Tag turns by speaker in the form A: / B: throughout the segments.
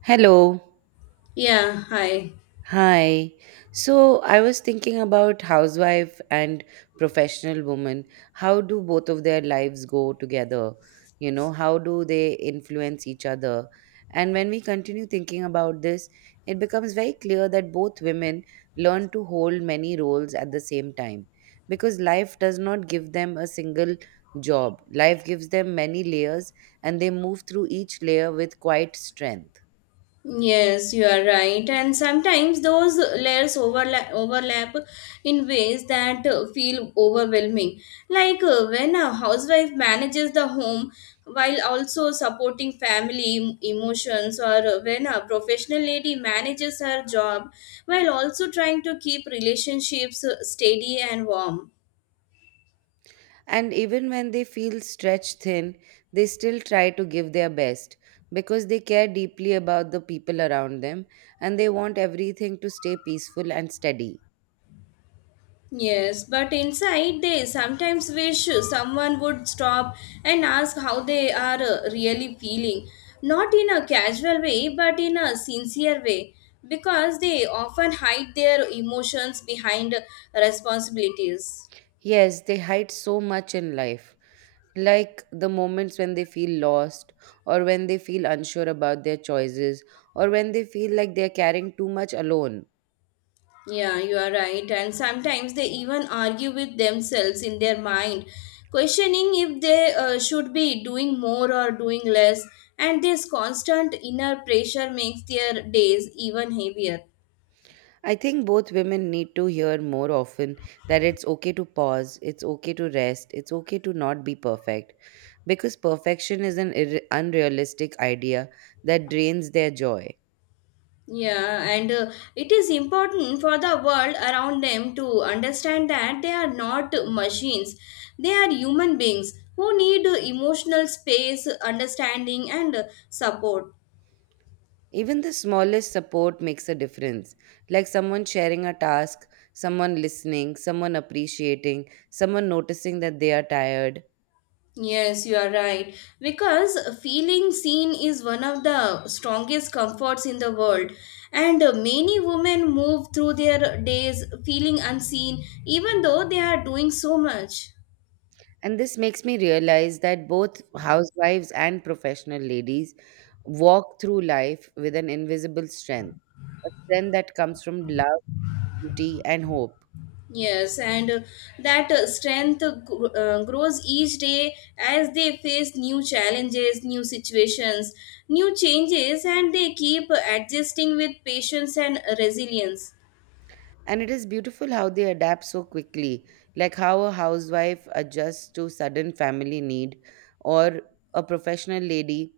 A: Hello.
B: Yeah, hi.
A: Hi. So I was thinking about housewife and professional woman. How do both of their lives go together? You know, how do they influence each other? And when we continue thinking about this, it becomes very clear that both women learn to hold many roles at the same time because life does not give them a single job. Life gives them many layers and they move through each layer with quite strength.
B: Yes, you are right. And sometimes those layers overlap in ways that feel overwhelming. Like when a housewife manages the home while also supporting family emotions, or when a professional lady manages her job while also trying to keep relationships steady and warm.
A: And even when they feel stretched thin, they still try to give their best because they care deeply about the people around them and they want everything to stay peaceful and steady.
B: Yes, but inside they sometimes wish someone would stop and ask how they are really feeling. Not in a casual way, but in a sincere way, because they often hide their emotions behind responsibilities.
A: Yes, they hide so much in life, like the moments when they feel lost, or when they feel unsure about their choices, or when they feel like they're carrying too much alone.
B: Yeah, you are right. And sometimes they even argue with themselves in their mind, questioning if they should be doing more or doing less. And this constant inner pressure makes their days even heavier.
A: I think both women need to hear more often that it's okay to pause, it's okay to rest, it's okay to not be perfect. Because perfection is an unrealistic idea that drains their joy.
B: Yeah, and it is important for the world around them to understand that they are not machines. They are human beings who need emotional space, understanding, and support.
A: Even the smallest support makes a difference, like someone sharing a task, someone listening, someone appreciating, someone noticing that they are tired.
B: Yes, you are right. Because feeling seen is one of the strongest comforts in the world. And many women move through their days feeling unseen, even though they are doing so much.
A: And this makes me realize that both housewives and professional ladies walk through life with an invisible strength, a strength that comes from love, beauty, and hope.
B: Yes, and that strength grows each day as they face new challenges, new situations, new changes, and they keep adjusting with patience and resilience.
A: And it is beautiful how they adapt so quickly, like how a housewife adjusts to sudden family need, or a professional lady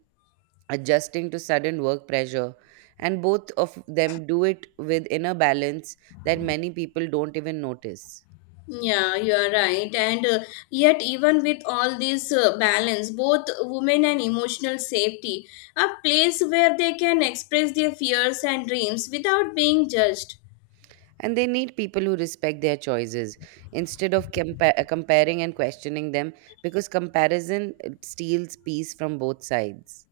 A: adjusting to sudden work pressure. And both of them do it with inner balance that many people don't even notice.
B: Yeah, you are right. And yet, even with all this balance, both women and emotional safety, a place where they can express their fears and dreams without being judged.
A: And they need people who respect their choices instead of comparing and questioning them because comparison steals peace from both sides.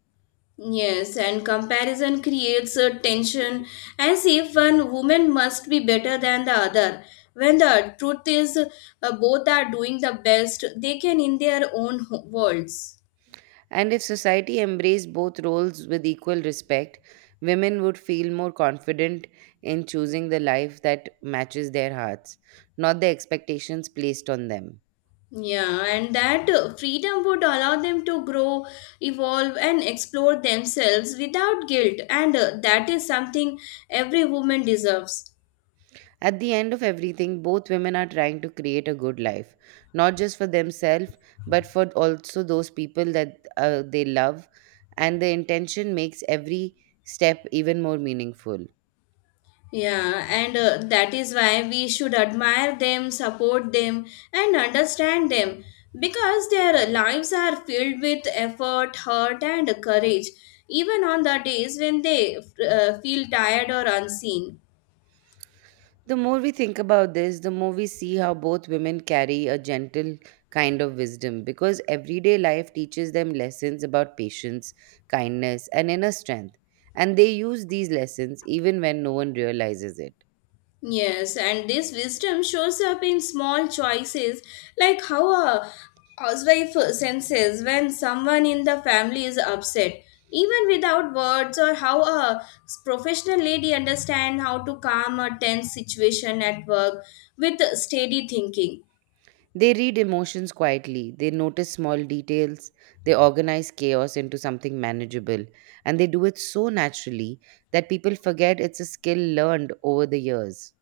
B: Yes, and comparison creates a tension as if one woman must be better than the other. When the truth is, both are doing the best they can in their own worlds.
A: And if society embraced both roles with equal respect, women would feel more confident in choosing the life that matches their hearts, not the expectations placed on them.
B: Yeah, and that freedom would allow them to grow, evolve, and explore themselves without guilt, and that is something every woman deserves.
A: At the end of everything, both women are trying to create a good life, not just for themselves, but for also those people that they love. And the intention makes every step even more meaningful.
B: Yeah, and that is why we should admire them, support them, and understand them because their lives are filled with effort, heart, and courage, even on the days when they feel tired or unseen.
A: The more we think about this, the more we see how both women carry a gentle kind of wisdom because everyday life teaches them lessons about patience, kindness, and inner strength. And they use these lessons even when no one realizes it.
B: Yes, and this wisdom shows up in small choices, like how a housewife senses when someone in the family is upset, even without words, or how a professional lady understands how to calm a tense situation at work with steady thinking.
A: They read emotions quietly, they notice small details, they organize chaos into something manageable, and they do it so naturally that people forget it's a skill learned over the years.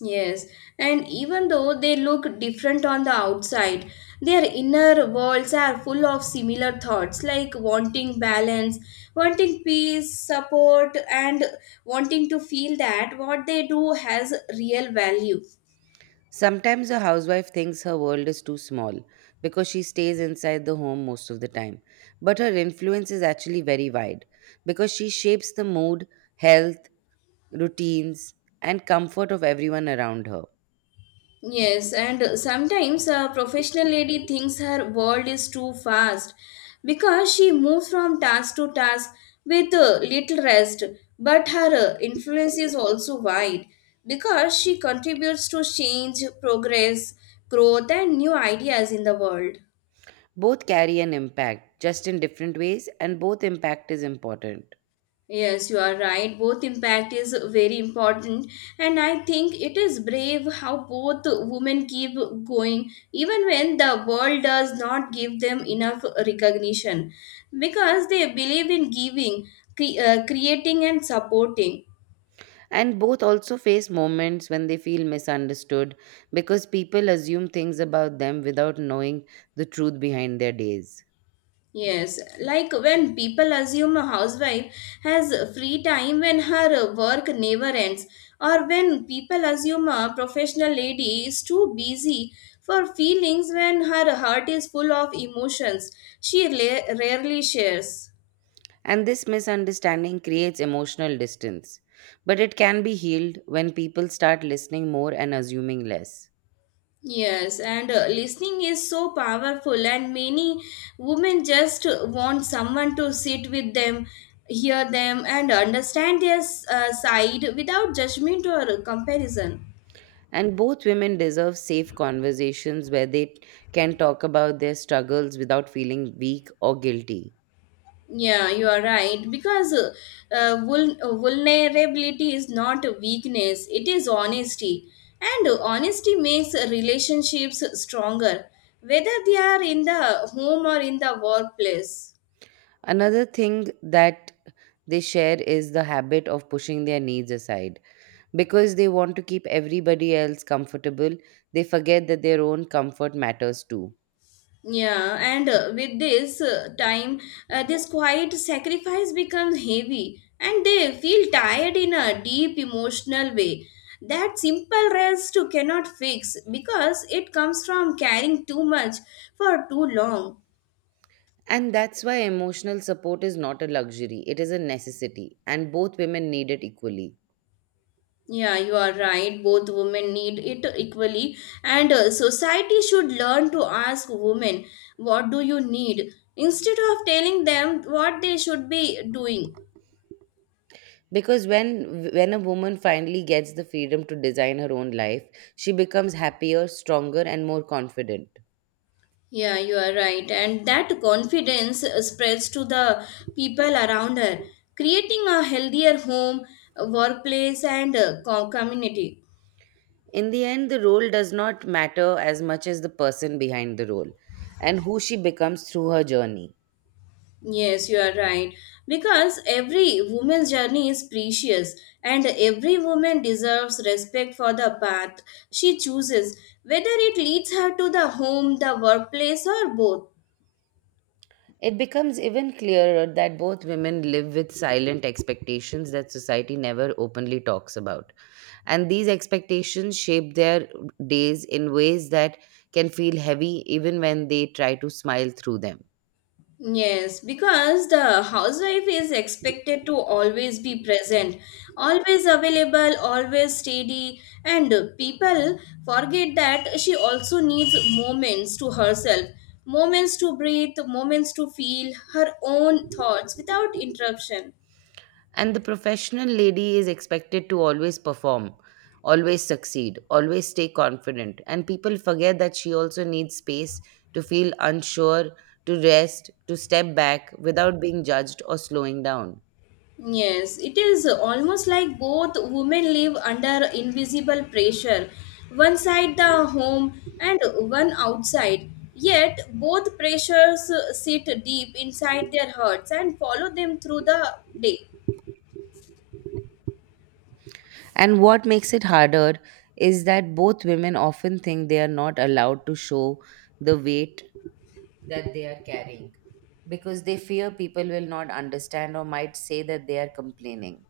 B: Yes, and even though they look different on the outside, their inner worlds are full of similar thoughts like wanting balance, wanting peace, support, and wanting to feel that what they do has real value.
A: Sometimes a housewife thinks her world is too small because she stays inside the home most of the time. But her influence is actually very wide because she shapes the mood, health, routines, and comfort of everyone around her.
B: Yes, and sometimes a professional lady thinks her world is too fast because she moves from task to task with little rest. But her influence is also wide because she contributes to change, progress, growth, and new ideas in the world.
A: Both carry an impact, just in different ways, and both impact is important.
B: Yes, you are right. Both impact is very important, and I think it is brave how both women keep going even when the world does not give them enough recognition because they believe in giving, creating, and supporting.
A: And both also face moments when they feel misunderstood because people assume things about them without knowing the truth behind their days.
B: Yes, like when people assume a housewife has free time when her work never ends, or when people assume a professional lady is too busy for feelings when her heart is full of emotions she rarely shares.
A: And this misunderstanding creates emotional distance. But it can be healed when people start listening more and assuming less.
B: Yes, and listening is so powerful, and many women just want someone to sit with them, hear them, and understand their side without judgment or comparison.
A: And both women deserve safe conversations where they can talk about their struggles without feeling weak or guilty.
B: Yeah, you are right. Because vulnerability is not a weakness, it is honesty. And honesty makes relationships stronger, whether they are in the home or in the workplace.
A: Another thing that they share is the habit of pushing their needs aside because they want to keep everybody else comfortable, they forget that their own comfort matters too.
B: Yeah, and with this time, this quiet sacrifice becomes heavy and they feel tired in a deep emotional way. That simple rest you cannot fix because it comes from carrying too much for too long.
A: And that's why emotional support is not a luxury, it is a necessity, and both women need it equally.
B: Yeah, you are right. Both women need it equally, and society should learn to ask women, what do you need? Instead of telling them what they should be doing.
A: Because when a woman finally gets the freedom to design her own life, she becomes happier, stronger, and more confident.
B: Yeah, you are right. And that confidence spreads to the people around her, creating a healthier home, workplace, and community.
A: In the end, the role does not matter as much as the person behind the role and who she becomes through her journey.
B: Yes, you are right. Because every woman's journey is precious, and every woman deserves respect for the path she chooses, whether it leads her to the home, the workplace, or both.
A: It becomes even clearer that both women live with silent expectations that society never openly talks about. And these expectations shape their days in ways that can feel heavy even when they try to smile through them.
B: Yes, because the housewife is expected to always be present, always available, always steady, and people forget that she also needs moments to herself, moments to breathe, moments to feel her own thoughts without interruption.
A: And the professional lady is expected to always perform, always succeed, always stay confident. And people forget that she also needs space to feel unsure, to rest, to step back without being judged or slowing down.
B: Yes, it is almost like both women live under invisible pressure, one side the home and one outside. Yet both pressures sit deep inside their hearts and follow them through the day.
A: And what makes it harder is that both women often think they are not allowed to show the weight that they are carrying because they fear people will not understand or might say that they are complaining.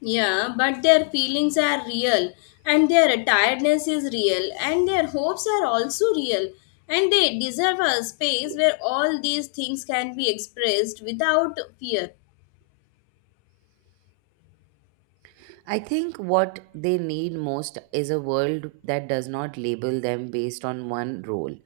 B: Yeah, but their feelings are real, and their tiredness is real, and their hopes are also real, and they deserve a space where all these things can be expressed without fear.
A: I think what they need most is a world that does not label them based on one role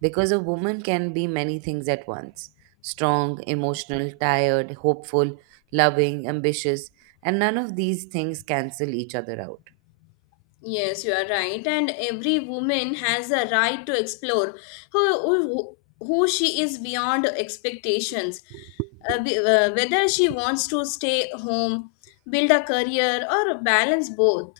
A: because a woman can be many things at once, strong, emotional, tired, hopeful, loving, ambitious, and none of these things cancel each other out.
B: Yes, you are right. And every woman has a right to explore who she is beyond expectations. Whether she wants to stay home, build a career, or balance both.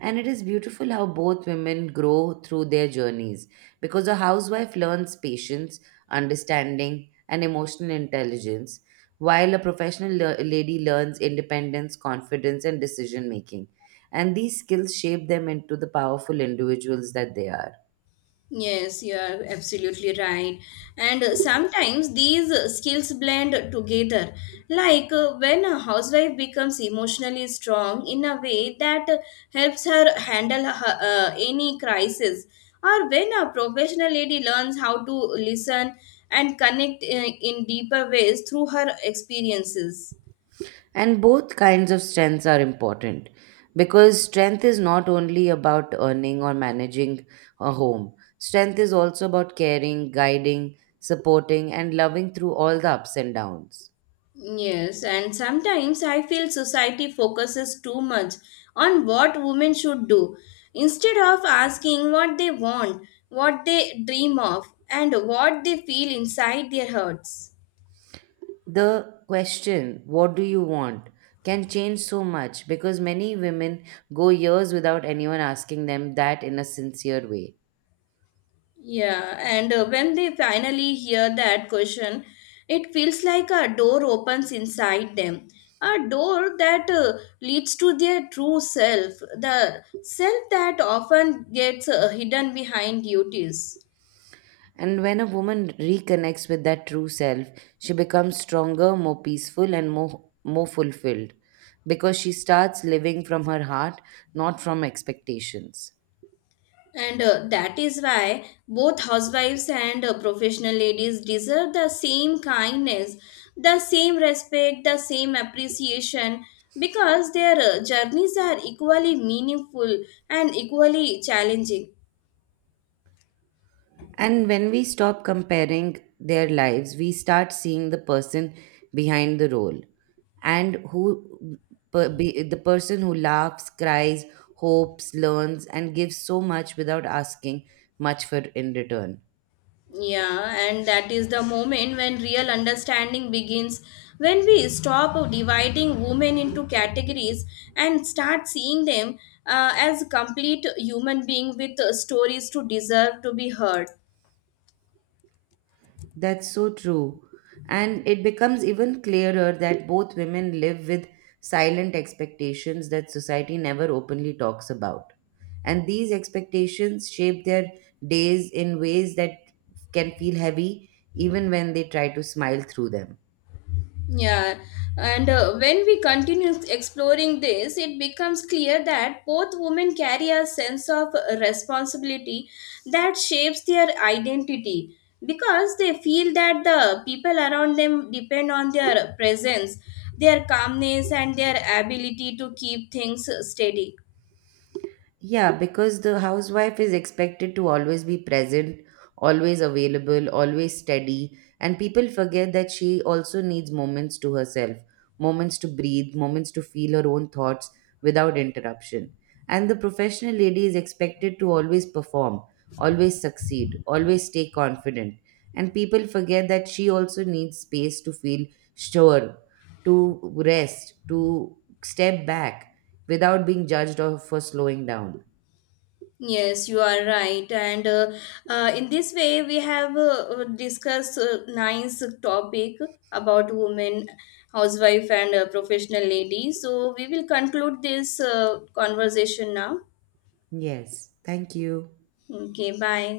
A: And it is beautiful how both women grow through their journeys because a housewife learns patience, understanding, and emotional intelligence, while a professional lady learns independence, confidence, and decision making. And these skills shape them into the powerful individuals that they are.
B: Yes, you are absolutely right. And sometimes these skills blend together. Like when a housewife becomes emotionally strong in a way that helps her handle her, any crisis, or when a professional lady learns how to listen and connect in deeper ways through her experiences.
A: And both kinds of strengths are important because strength is not only about earning or managing a home, strength is also about caring, guiding, supporting, and loving through all the ups and downs.
B: Yes, and sometimes I feel society focuses too much on what women should do instead of asking what they want, what they dream of, and what they feel inside their hearts.
A: The question, what do you want, can change so much because many women go years without anyone asking them that in a sincere way.
B: Yeah, and when they finally hear that question, it feels like a door opens inside them. A door that leads to their true self, the self that often gets hidden behind duties.
A: And when a woman reconnects with that true self, she becomes stronger, more peaceful, and more fulfilled because she starts living from her heart, not from expectations.
B: And that is why both housewives and professional ladies deserve the same kindness, the same respect, the same appreciation because their journeys are equally meaningful and equally challenging.
A: And when we stop comparing their lives, we start seeing the person behind the role and who the person who laughs, cries, hopes, learns, and gives so much without asking much for in return.
B: Yeah, and that is the moment when real understanding begins, when we stop dividing women into categories and start seeing them as complete human being with stories to deserve to be heard.
A: That's so true. And it becomes even clearer that both women live with silent expectations that society never openly talks about. And these expectations shape their days in ways that can feel heavy even when they try to smile through them.
B: Yeah, and when we continue exploring this, it becomes clear that both women carry a sense of responsibility that shapes their identity because they feel that the people around them depend on their presence, their calmness, and their ability to keep things steady.
A: Yeah, because the housewife is expected to always be present, always available, always steady, and people forget that she also needs moments to herself, moments to breathe, moments to feel her own thoughts without interruption. And the professional lady is expected to always perform, always succeed, always stay confident. And people forget that she also needs space to feel sure, to rest, to step back without being judged or for slowing down.
B: Yes, you are right. And in this way, we have discussed nice topic about women, housewife, and professional lady. So we will conclude this conversation now.
A: Yes. Thank you.
B: Okay, bye.